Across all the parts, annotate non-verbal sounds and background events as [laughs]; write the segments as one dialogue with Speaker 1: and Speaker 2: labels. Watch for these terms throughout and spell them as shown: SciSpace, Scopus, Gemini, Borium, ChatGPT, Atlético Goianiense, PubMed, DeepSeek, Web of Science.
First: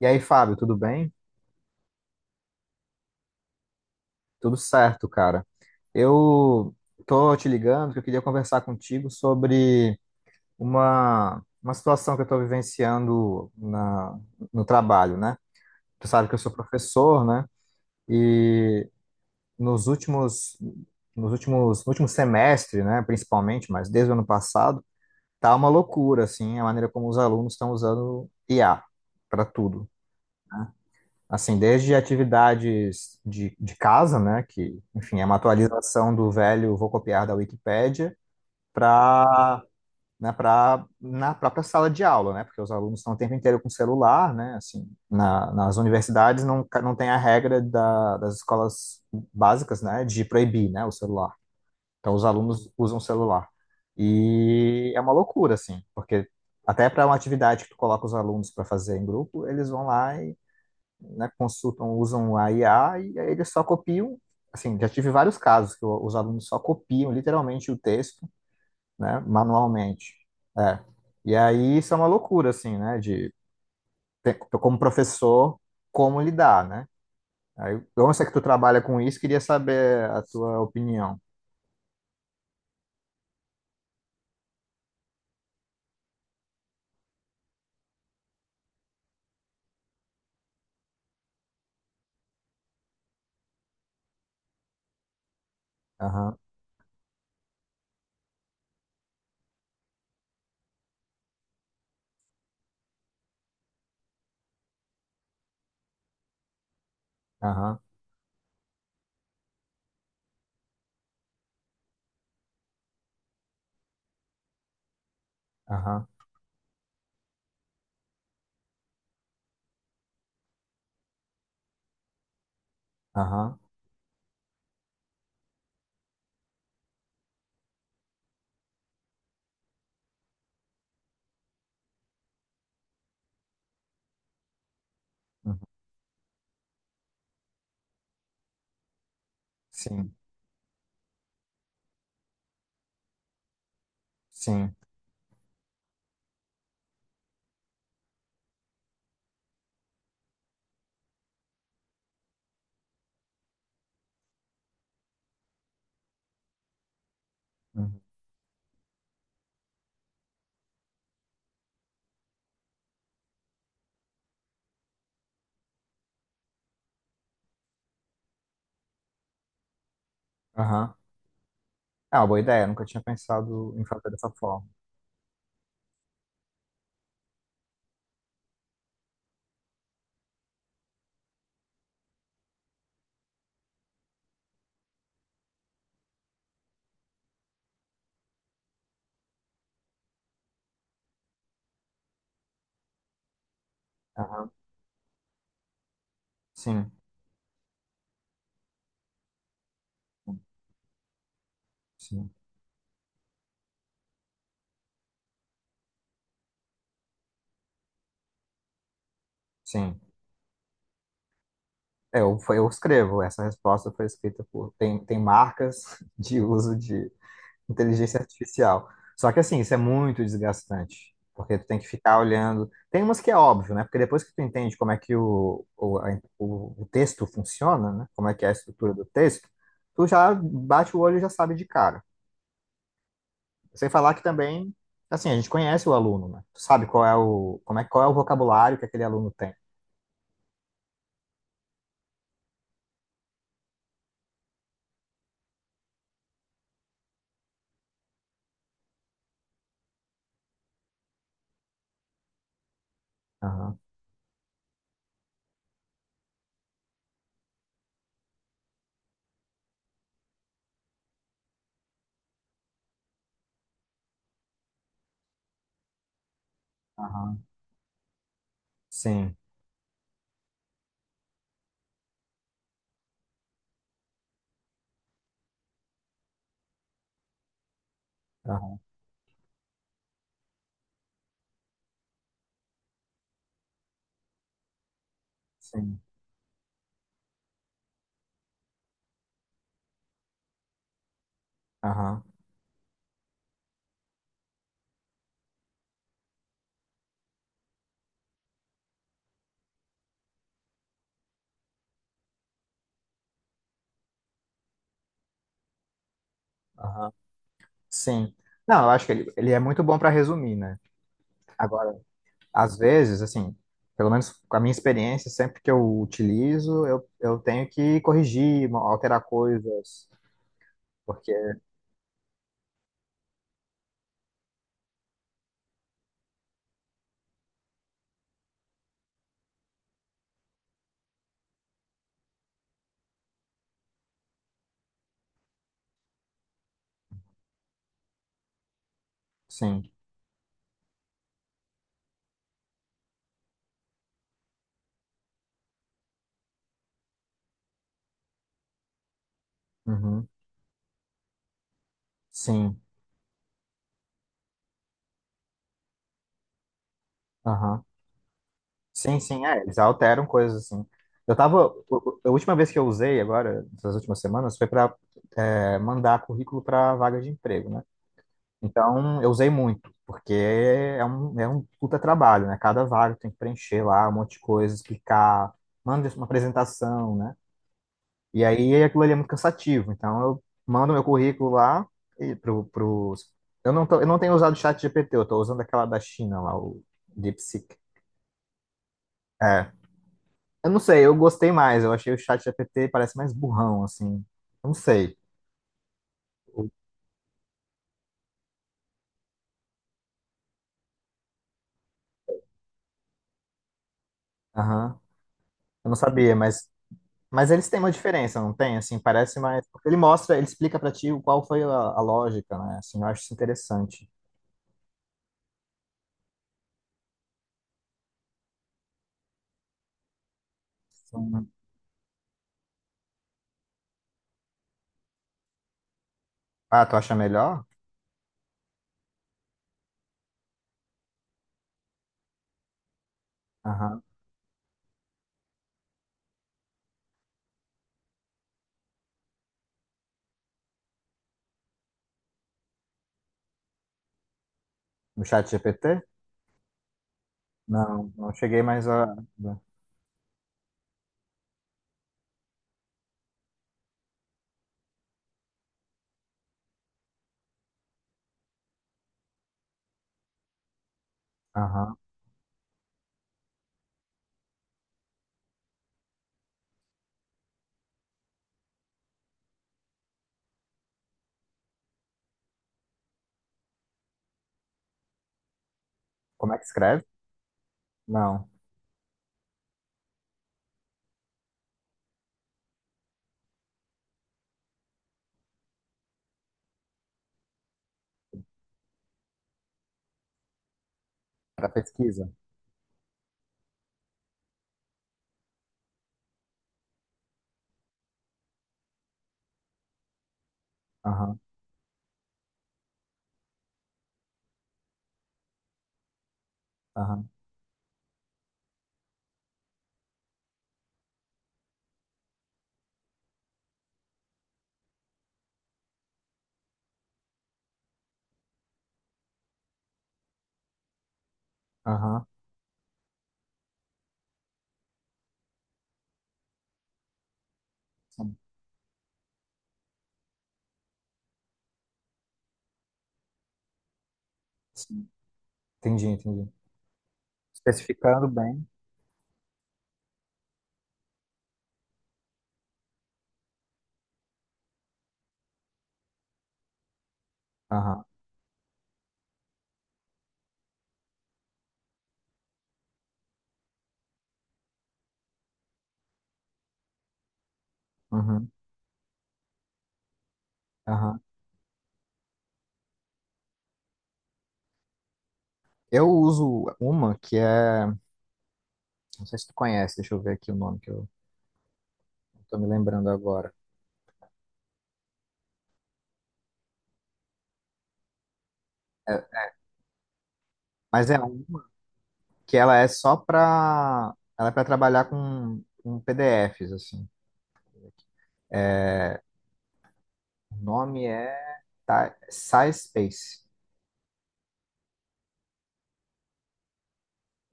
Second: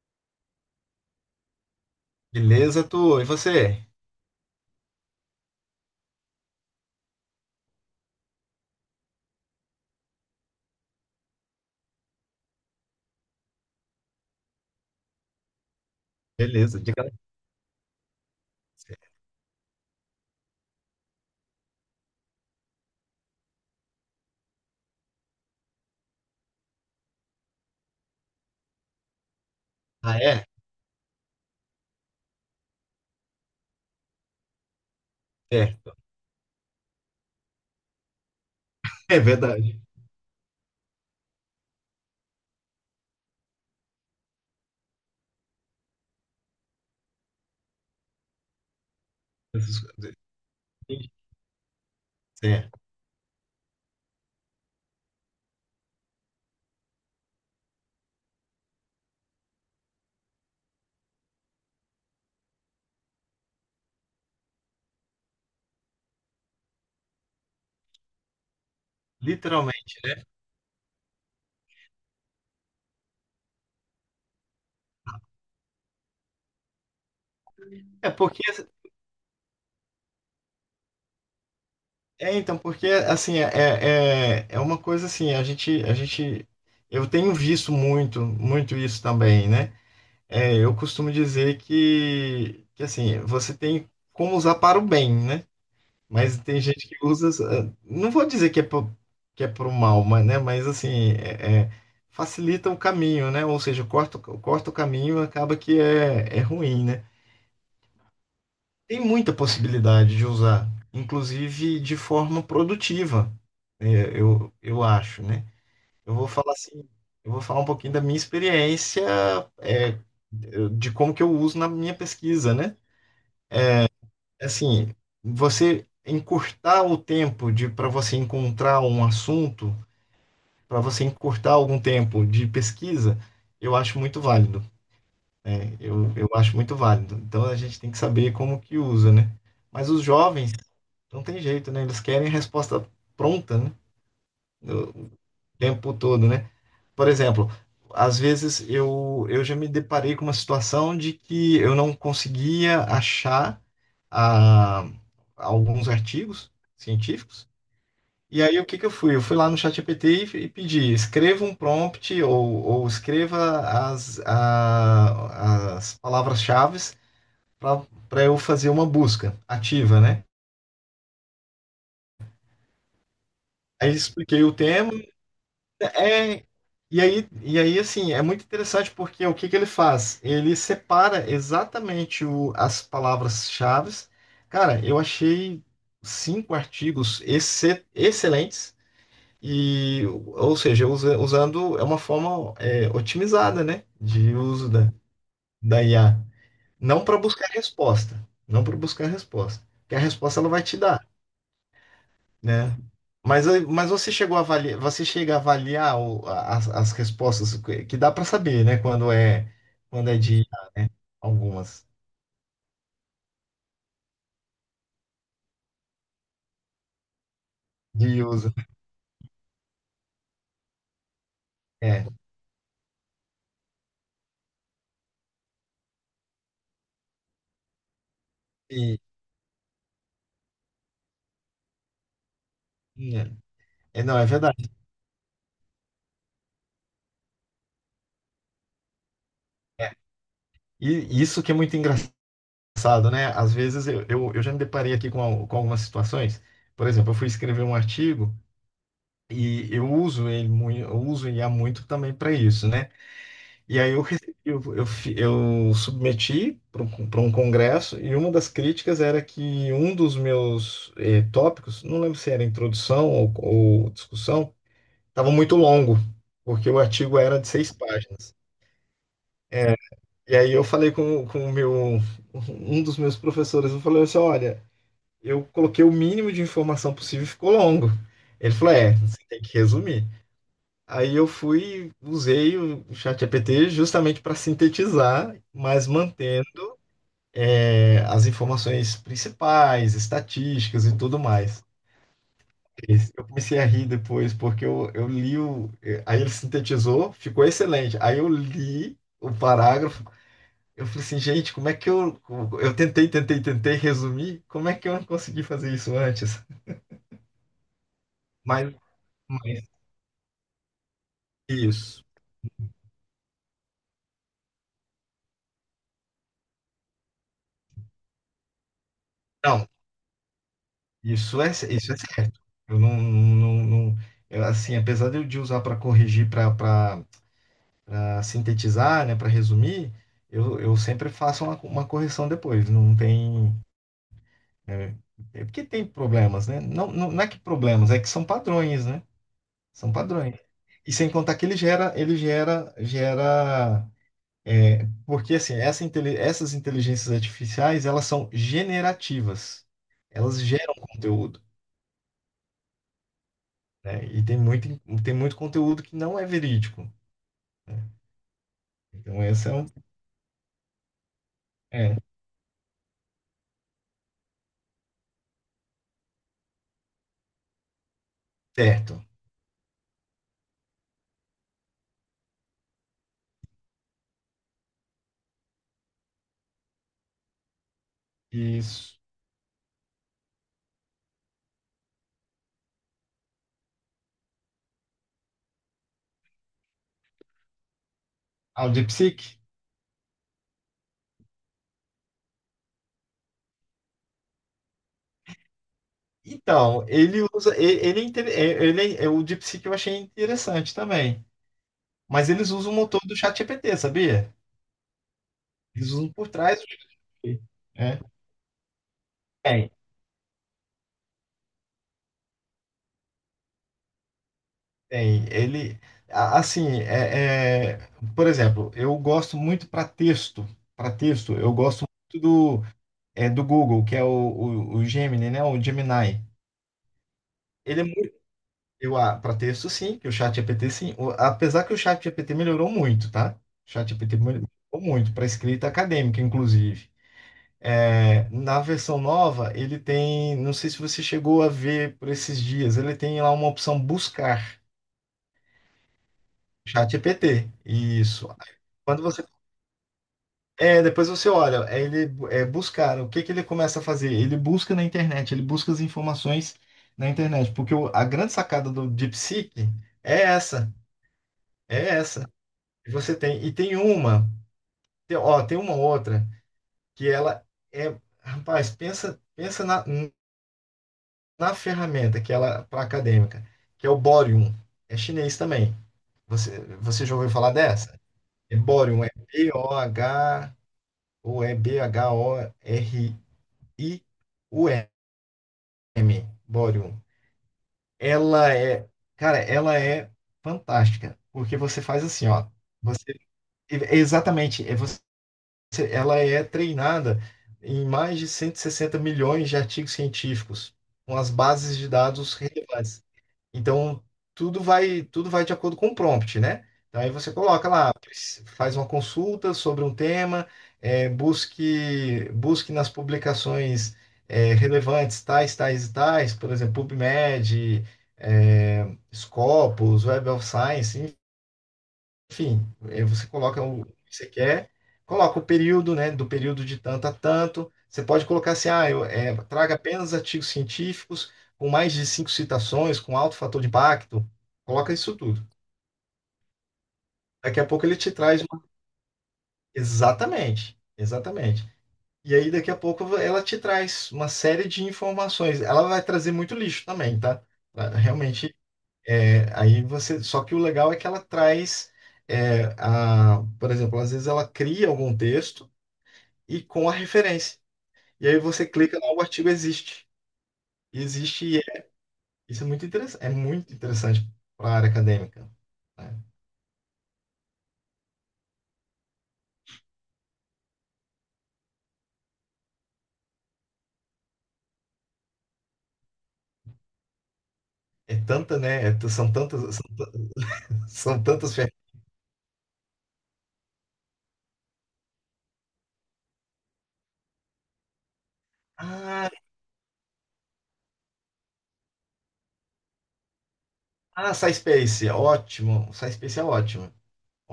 Speaker 1: E aí, Fábio, tudo bem?
Speaker 2: Beleza, tu? E você?
Speaker 1: Tudo certo, cara. Eu tô te ligando porque eu queria conversar contigo sobre uma situação que eu estou vivenciando no trabalho, né? Tu sabe que eu sou
Speaker 2: Beleza, diga lá.
Speaker 1: professor, né? E nos últimos, no último semestre, né, principalmente, mas desde o ano passado, tá uma loucura, assim, a maneira como os alunos estão usando IA para tudo.
Speaker 2: Ah, é?
Speaker 1: Assim, desde atividades de casa, né, que, enfim, é uma
Speaker 2: É,
Speaker 1: atualização do velho vou copiar da Wikipédia,
Speaker 2: é
Speaker 1: para
Speaker 2: verdade.
Speaker 1: né, para na própria sala de aula, né, porque os alunos estão o tempo inteiro com celular, né, assim, nas universidades não, não tem a regra das escolas
Speaker 2: Essas
Speaker 1: básicas, né,
Speaker 2: coisas.
Speaker 1: de proibir, né, o celular. Então, os alunos
Speaker 2: É,
Speaker 1: usam o celular. E é uma loucura, assim, porque até para uma atividade que tu coloca os alunos para fazer em grupo, eles vão lá né, consultam, usam a IA e aí eles só copiam. Assim, já tive vários casos que os alunos só copiam literalmente o texto, né,
Speaker 2: literalmente,
Speaker 1: manualmente.
Speaker 2: né?
Speaker 1: É. E aí isso é uma loucura, assim, né, de como professor, como lidar, né? Aí, eu
Speaker 2: É
Speaker 1: não sei que tu
Speaker 2: porque,
Speaker 1: trabalha com isso, queria saber a tua opinião.
Speaker 2: é então, porque assim, é uma coisa assim, a gente, eu tenho visto muito, muito isso também, né? É, eu costumo dizer que assim, você tem como usar para o bem, né?
Speaker 1: Aham,
Speaker 2: Mas tem gente que usa. Não vou dizer que é pro mal, mas, né? Mas assim, facilita o caminho, né? Ou seja, corta o caminho, acaba que é ruim, né?
Speaker 1: aham,
Speaker 2: Tem muita possibilidade de usar, inclusive de forma produtiva, eu acho, né?
Speaker 1: aham,
Speaker 2: Eu vou falar assim, eu vou falar um pouquinho da minha experiência, eh, de como que eu uso na minha pesquisa, né?
Speaker 1: aham,
Speaker 2: Assim, você encurtar o tempo de para você encontrar um assunto, para você encurtar algum tempo de pesquisa, eu acho muito válido,
Speaker 1: uhum.
Speaker 2: né? Eu acho muito válido. Então a gente tem que saber como que usa, né? Mas os
Speaker 1: Sim,
Speaker 2: jovens não tem jeito, né? Eles querem resposta pronta, né?
Speaker 1: sim,
Speaker 2: O tempo todo, né? Por exemplo, às vezes eu já me deparei com uma situação de que eu não conseguia achar a alguns artigos científicos.
Speaker 1: uhum,
Speaker 2: E aí, o que que eu fui? Eu fui lá no ChatGPT e pedi, escreva um prompt ou escreva as palavras-chave para eu fazer uma busca ativa, né?
Speaker 1: aham. É uma boa ideia, nunca tinha pensado em
Speaker 2: Aí
Speaker 1: fazer dessa
Speaker 2: expliquei o
Speaker 1: forma.
Speaker 2: tema. É, e aí, assim, é muito interessante porque o que que ele faz? Ele separa exatamente as palavras-chave. Cara, eu achei cinco artigos excelentes. E, ou seja, usando é uma forma otimizada, né, de
Speaker 1: Aham,
Speaker 2: uso da IA,
Speaker 1: sim,
Speaker 2: não para buscar resposta, não para buscar resposta, porque a resposta ela vai te dar,
Speaker 1: sim,
Speaker 2: né? Mas, mas você chega a avaliar as respostas que dá para saber, né, quando é
Speaker 1: sim.
Speaker 2: quando é de algumas
Speaker 1: Eu escrevo. Essa resposta foi escrita por. Tem marcas [laughs] de uso de inteligência
Speaker 2: de uso,
Speaker 1: artificial. Só que, assim, isso é muito desgastante, porque tu tem que
Speaker 2: é,
Speaker 1: ficar olhando. Tem umas que é óbvio, né? Porque depois que tu entende como é que o texto funciona, né? Como é que é a estrutura
Speaker 2: e,
Speaker 1: do texto, tu já bate o olho e já sabe de cara. Sem
Speaker 2: é,
Speaker 1: falar
Speaker 2: não
Speaker 1: que
Speaker 2: é verdade.
Speaker 1: também, assim, a gente conhece o aluno, né? Tu sabe qual é como é, qual é o vocabulário que aquele aluno tem.
Speaker 2: É. E isso que é muito engraçado, né? Às vezes eu já me deparei aqui com algumas situações. Por exemplo, eu fui escrever um artigo e eu uso o IA muito também para isso, né?
Speaker 1: Aham,
Speaker 2: E aí eu, recebi- eu, fi- eu submeti para um congresso e uma das críticas era que um dos meus tópicos, não lembro se era introdução ou discussão, estava muito longo, porque o artigo era
Speaker 1: aham,
Speaker 2: de seis páginas.
Speaker 1: sim,
Speaker 2: E aí eu falei com o meu um dos meus professores, eu falei assim, olha, eu coloquei o mínimo de informação possível e ficou longo. Ele falou,
Speaker 1: aham,
Speaker 2: é, você tem que resumir. Aí eu fui, usei o ChatGPT justamente para sintetizar, mas
Speaker 1: sim,
Speaker 2: mantendo as informações principais, estatísticas e tudo mais.
Speaker 1: aham,
Speaker 2: Eu comecei a rir depois, porque eu li o. Aí ele sintetizou, ficou excelente. Aí eu li o parágrafo, eu falei assim, gente, como é que eu. Eu tentei, tentei, tentei resumir, como é que eu não consegui fazer isso antes?
Speaker 1: aham. Sim.
Speaker 2: Mas,
Speaker 1: Não, eu acho que ele é
Speaker 2: mas
Speaker 1: muito bom para resumir, né? Agora,
Speaker 2: Isso.
Speaker 1: às vezes, assim, pelo menos com a minha experiência, sempre que eu utilizo, eu tenho que corrigir, alterar
Speaker 2: Não,
Speaker 1: coisas, porque,
Speaker 2: isso é, isso é certo. Eu não, não, eu, assim, apesar de eu de usar para corrigir, para sintetizar, né, para resumir, eu sempre faço uma correção depois. Não tem, é, é porque tem problemas, né? Não, não, não é que problemas, é que são padrões, né?
Speaker 1: sim,
Speaker 2: São padrões. E sem contar que ele gera, gera, porque assim, essas inteligências artificiais, elas são generativas.
Speaker 1: uhum,
Speaker 2: Elas geram conteúdo,
Speaker 1: sim,
Speaker 2: né? E tem muito conteúdo que não é verídico, né?
Speaker 1: aham, sim,
Speaker 2: Então,
Speaker 1: sim,
Speaker 2: esse é
Speaker 1: é,
Speaker 2: um.
Speaker 1: eles alteram coisas, assim. Eu tava,
Speaker 2: É,
Speaker 1: o- a última vez que eu usei agora, nas últimas semanas, foi para mandar currículo para vaga de emprego, né?
Speaker 2: certo.
Speaker 1: Então, eu usei muito, porque é é um puta trabalho, né? Cada vaga tem que preencher lá um monte de coisa, explicar, manda uma apresentação, né? E aí
Speaker 2: Isso.
Speaker 1: aquilo ali é muito cansativo. Então, eu mando meu currículo lá e pro... eu não tenho usado o chat GPT, eu tô usando aquela da China lá, o DeepSeek.
Speaker 2: Ah, o DeepSeek?
Speaker 1: É. Eu não sei, eu gostei mais. Eu achei o chat GPT parece mais burrão, assim. Eu não sei. O-
Speaker 2: Então, ele usa. Ele, o DeepSeek eu achei interessante também. Mas eles usam o motor do ChatGPT, sabia?
Speaker 1: aham. Eu
Speaker 2: Eles
Speaker 1: não
Speaker 2: usam por
Speaker 1: sabia,
Speaker 2: trás do
Speaker 1: mas
Speaker 2: ChatGPT,
Speaker 1: Mas eles têm uma
Speaker 2: né?
Speaker 1: diferença, não tem? Assim, parece mais.
Speaker 2: Tem,
Speaker 1: Porque ele mostra, ele explica pra ti qual foi a lógica, né? Assim, eu acho isso interessante.
Speaker 2: tem. Ele. Assim, por exemplo, eu gosto muito para texto. Para texto,
Speaker 1: Sim.
Speaker 2: eu gosto muito do, do Google, que é o Gemini, né? O Gemini.
Speaker 1: Ah, tu acha melhor?
Speaker 2: Ele é Eu, para texto, sim, que o chat GPT, sim. Apesar que o chat GPT melhorou muito, tá? O chat
Speaker 1: Aham.
Speaker 2: GPT melhorou muito para escrita acadêmica, inclusive. É, na versão nova, ele tem, não sei se você chegou a ver por esses dias, ele tem lá uma opção buscar
Speaker 1: No chat GPT?
Speaker 2: chat GPT.
Speaker 1: Não,
Speaker 2: Isso.
Speaker 1: não cheguei mais
Speaker 2: Quando
Speaker 1: a.
Speaker 2: você depois você olha, ele é buscar, o que que ele começa a fazer? Ele busca na internet, ele busca as informações na internet, porque a grande sacada do DeepSeek é essa, é
Speaker 1: Aham.
Speaker 2: essa. E você tem, e tem uma, tem, ó, tem uma outra que ela é, rapaz, pensa, pensa na ferramenta que ela para acadêmica, que é o Borium. É chinês também.
Speaker 1: Como é
Speaker 2: Você,
Speaker 1: que escreve?
Speaker 2: você já ouviu falar dessa?
Speaker 1: Não.
Speaker 2: É Borium, é B-O-H ou é B-H-O-R-I-U-M, Borium. Ela é, cara, ela é fantástica, porque
Speaker 1: Para
Speaker 2: você faz assim,
Speaker 1: pesquisa.
Speaker 2: ó, você é exatamente, é você ela é treinada em mais de 160 milhões de artigos científicos, com as
Speaker 1: Aham,
Speaker 2: bases de dados relevantes. Então, tudo vai de acordo com o prompt, né? Então, aí
Speaker 1: aham,
Speaker 2: você coloca lá, faz uma consulta sobre um tema, busque, busque nas publicações, relevantes tais, tais e tais, por exemplo, PubMed, é Scopus, Web of Science,
Speaker 1: aham.
Speaker 2: enfim, você coloca o que você quer, coloca o período, né, do período de tanto a tanto. Você pode
Speaker 1: Sim,
Speaker 2: colocar assim, ah, traga apenas artigos científicos com mais de cinco citações, com alto fator de impacto. Coloca
Speaker 1: sim.
Speaker 2: isso tudo.
Speaker 1: Entendi, entendi.
Speaker 2: Daqui a pouco ele te
Speaker 1: Especificando
Speaker 2: traz uma...
Speaker 1: bem.
Speaker 2: Exatamente, exatamente. E aí daqui a pouco ela te traz uma série de informações. Ela vai trazer muito lixo também, tá?
Speaker 1: Aham,
Speaker 2: Realmente, aí você... Só que o legal é que ela traz... por exemplo, às vezes ela cria algum texto e com a referência. E aí
Speaker 1: uhum,
Speaker 2: você clica lá, o artigo existe. E
Speaker 1: aham.
Speaker 2: existe, isso é muito interessante para a área acadêmica,
Speaker 1: Eu
Speaker 2: né?
Speaker 1: uso uma que é. Não sei se tu conhece, deixa eu ver aqui o nome que eu tô me lembrando agora.
Speaker 2: É tanta, né?
Speaker 1: É,
Speaker 2: São tantas, são,
Speaker 1: mas é
Speaker 2: são
Speaker 1: um
Speaker 2: tantas ferramentas.
Speaker 1: que ela é para trabalhar com PDFs assim. É,
Speaker 2: Ah,
Speaker 1: o nome é SciSpace.
Speaker 2: ah, SciSpace, ótimo. SciSpace é ótimo,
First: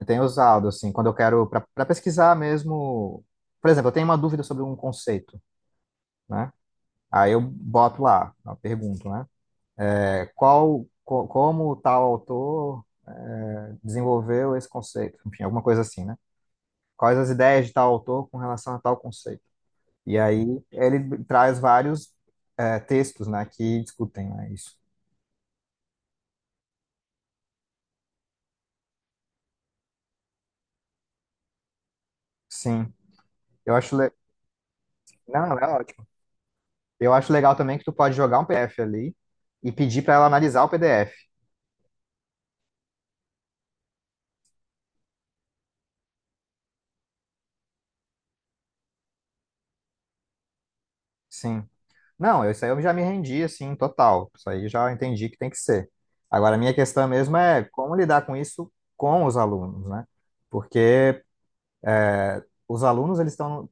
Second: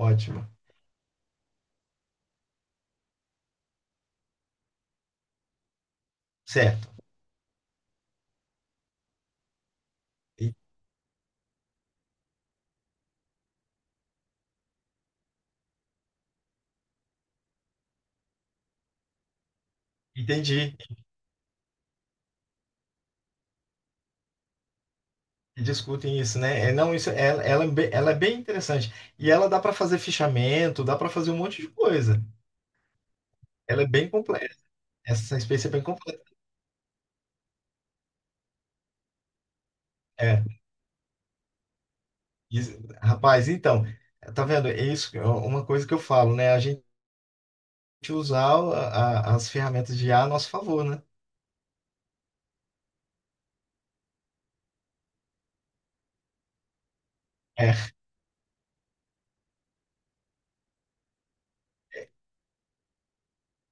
Speaker 1: Eu tenho usado assim quando eu quero para pesquisar mesmo. Por exemplo, eu tenho uma dúvida sobre um conceito, né?
Speaker 2: Certo.
Speaker 1: Aí eu boto lá, eu pergunto, né? É,
Speaker 2: E-
Speaker 1: como tal autor é, desenvolveu esse conceito? Enfim, alguma coisa assim, né? Quais as ideias de tal autor com relação a tal conceito? E aí
Speaker 2: Entendi.
Speaker 1: ele traz vários é, textos, né, que discutem, né, isso.
Speaker 2: E discutem isso, né? É, não, isso, ela é bem interessante. E ela dá para fazer fichamento, dá para fazer um monte de coisa.
Speaker 1: Sim, eu
Speaker 2: Ela é
Speaker 1: acho
Speaker 2: bem
Speaker 1: le...
Speaker 2: completa. Essa
Speaker 1: Não, não, é
Speaker 2: SciSpace é bem
Speaker 1: ótimo.
Speaker 2: completa.
Speaker 1: Eu acho legal também que tu pode jogar um PDF ali e pedir para ela
Speaker 2: é
Speaker 1: analisar o PDF.
Speaker 2: Rapaz, então, tá vendo? É isso, é uma coisa que eu falo, né? A gente usar as ferramentas de IA a nosso favor, né?
Speaker 1: Sim. Não, isso aí eu já me rendi, assim, total. Isso aí eu já entendi que tem que ser. Agora, a minha questão mesmo é
Speaker 2: É,
Speaker 1: como lidar com isso com os alunos, né? Porque os alunos, eles estão...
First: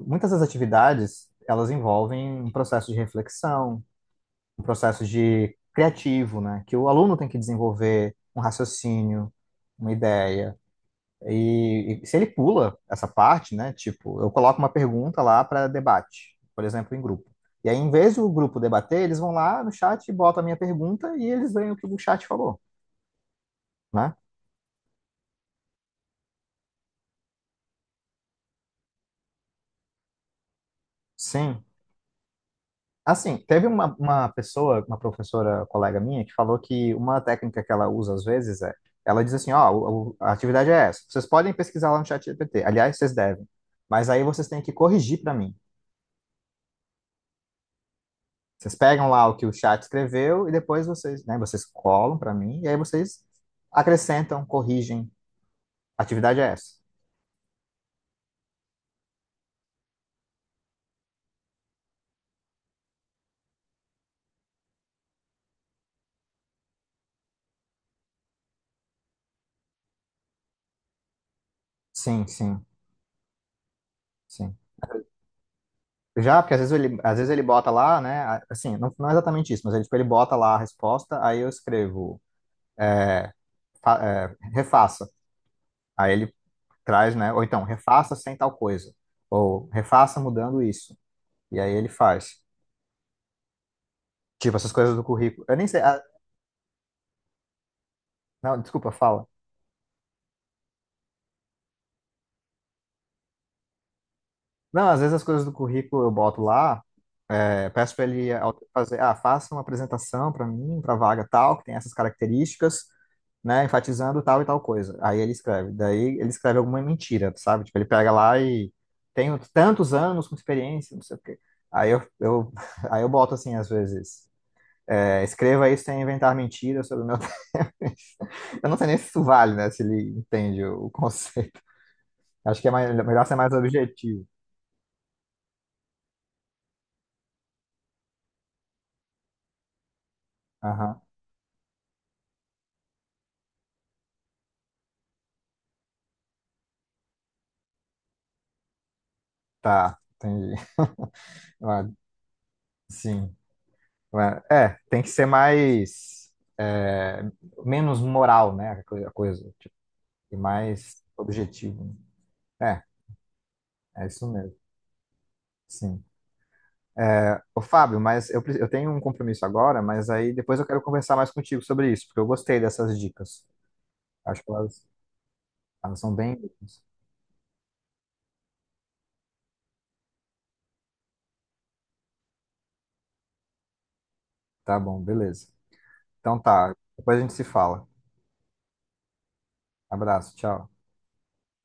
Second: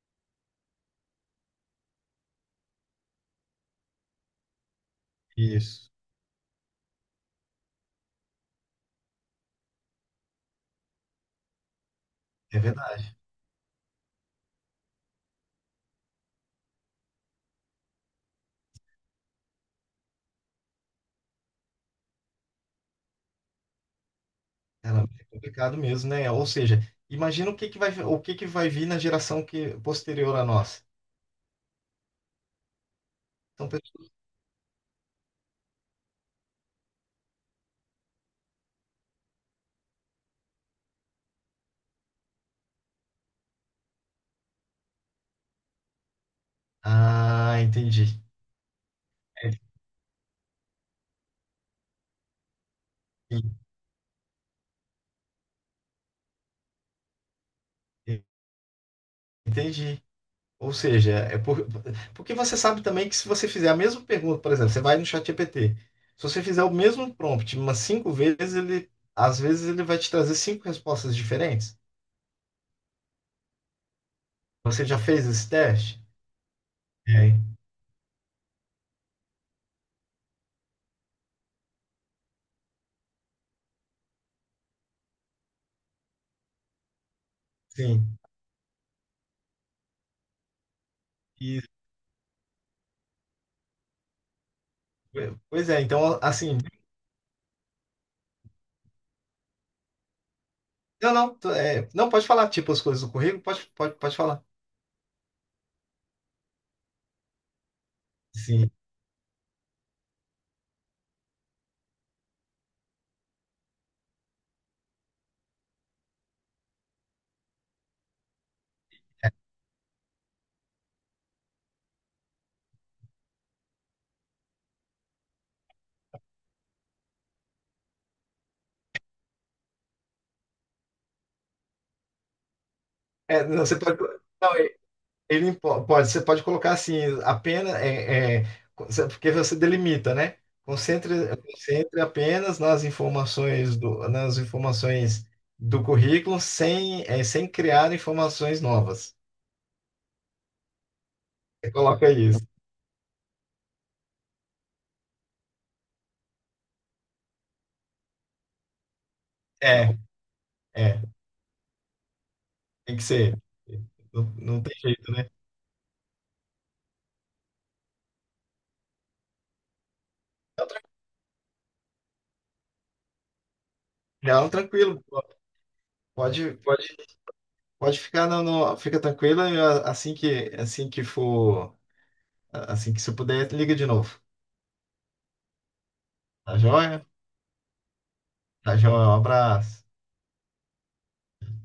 Speaker 1: Muitas das atividades, elas envolvem um processo de reflexão, um processo de
Speaker 2: isso.
Speaker 1: criativo, né? Que o aluno tem que desenvolver um raciocínio, uma ideia. E, se ele
Speaker 2: É
Speaker 1: pula essa
Speaker 2: verdade.
Speaker 1: parte, né? Tipo, eu coloco uma pergunta lá para debate, por exemplo, em grupo. E aí, em vez do grupo debater, eles vão lá no chat, botam a minha pergunta e eles veem o que o chat falou, né?
Speaker 2: Ela é complicado mesmo, né? Ou seja, imagina o que que vai vir na geração que posterior à nossa.
Speaker 1: Sim. Assim, teve
Speaker 2: Então,
Speaker 1: uma pessoa, uma professora colega minha, que falou que uma técnica que ela usa às vezes é, ela diz assim, ó, a atividade é essa. Vocês podem pesquisar lá no chat GPT. Aliás, vocês devem. Mas aí vocês têm que corrigir para mim.
Speaker 2: ah, entendi.
Speaker 1: Vocês pegam lá o que
Speaker 2: É,
Speaker 1: o chat escreveu e depois vocês, né, vocês colam para mim e aí vocês
Speaker 2: en-
Speaker 1: acrescentam, corrigem. A atividade é essa.
Speaker 2: Entendi. Ou seja, porque você sabe também que se você fizer a mesma pergunta, por exemplo, você vai no ChatGPT, se você fizer o mesmo prompt umas cinco vezes, ele às vezes ele vai te trazer cinco respostas diferentes.
Speaker 1: Sim, sim, sim.
Speaker 2: Você já fez esse teste?
Speaker 1: Já, porque às vezes ele
Speaker 2: É.
Speaker 1: bota lá, né, assim, não, não é exatamente isso, mas ele, tipo, ele bota lá a resposta, aí eu escrevo eh, refaça. Aí ele traz, né? Ou então, refaça
Speaker 2: Sim.
Speaker 1: sem tal coisa. Ou refaça mudando isso. E
Speaker 2: E,
Speaker 1: aí ele faz. Tipo, essas coisas do currículo. Eu nem
Speaker 2: pois
Speaker 1: sei.
Speaker 2: é, então assim,
Speaker 1: Não, desculpa, fala.
Speaker 2: não, não, não pode falar tipo as coisas do currículo, pode, pode, pode falar.
Speaker 1: Não, às vezes as coisas do currículo eu boto lá, é, peço para
Speaker 2: Sim.
Speaker 1: fazer, ah, faça uma apresentação para mim, para vaga tal, que tem essas características, né, enfatizando tal e tal coisa. Aí ele escreve. Daí ele escreve alguma mentira, sabe? Tipo, ele pega lá e tenho tantos anos com experiência, não sei o quê. Aí [laughs] aí eu boto assim, às vezes. É, escreva isso sem inventar mentiras sobre o meu texto. [laughs] Eu não sei nem se isso vale, né? Se ele entende o conceito. Acho que é melhor ser
Speaker 2: É,
Speaker 1: mais
Speaker 2: não, você pode.
Speaker 1: objetivo.
Speaker 2: Não, você pode colocar assim, apenas, porque você delimita, né?
Speaker 1: Aham.
Speaker 2: Concentre, concentre apenas nas informações nas informações do currículo sem, sem criar informações novas.
Speaker 1: Tá, entendi.
Speaker 2: Você
Speaker 1: Ah,
Speaker 2: coloca isso.
Speaker 1: sim. Ah, é, tem que ser mais. É, menos moral, né? A coisa. Tipo,
Speaker 2: É,
Speaker 1: e
Speaker 2: é,
Speaker 1: mais objetivo. É,
Speaker 2: Tem que ser.
Speaker 1: é isso
Speaker 2: Não,
Speaker 1: mesmo.
Speaker 2: não tem jeito, né?
Speaker 1: Sim. Ô, Fábio, mas eu tenho um compromisso agora, mas aí depois eu quero conversar mais contigo sobre isso, porque eu gostei dessas dicas. Acho
Speaker 2: Não,
Speaker 1: que
Speaker 2: tranquilo.
Speaker 1: elas são bem.
Speaker 2: Pode,
Speaker 1: Úteis.
Speaker 2: pode, pode ficar fica tranquila. Assim que for, assim que você puder, liga de novo.
Speaker 1: Tá bom, beleza. Então
Speaker 2: Tá
Speaker 1: tá,
Speaker 2: joia?
Speaker 1: depois a gente se fala.
Speaker 2: Tá joia. Um abraço.
Speaker 1: Abraço, tchau.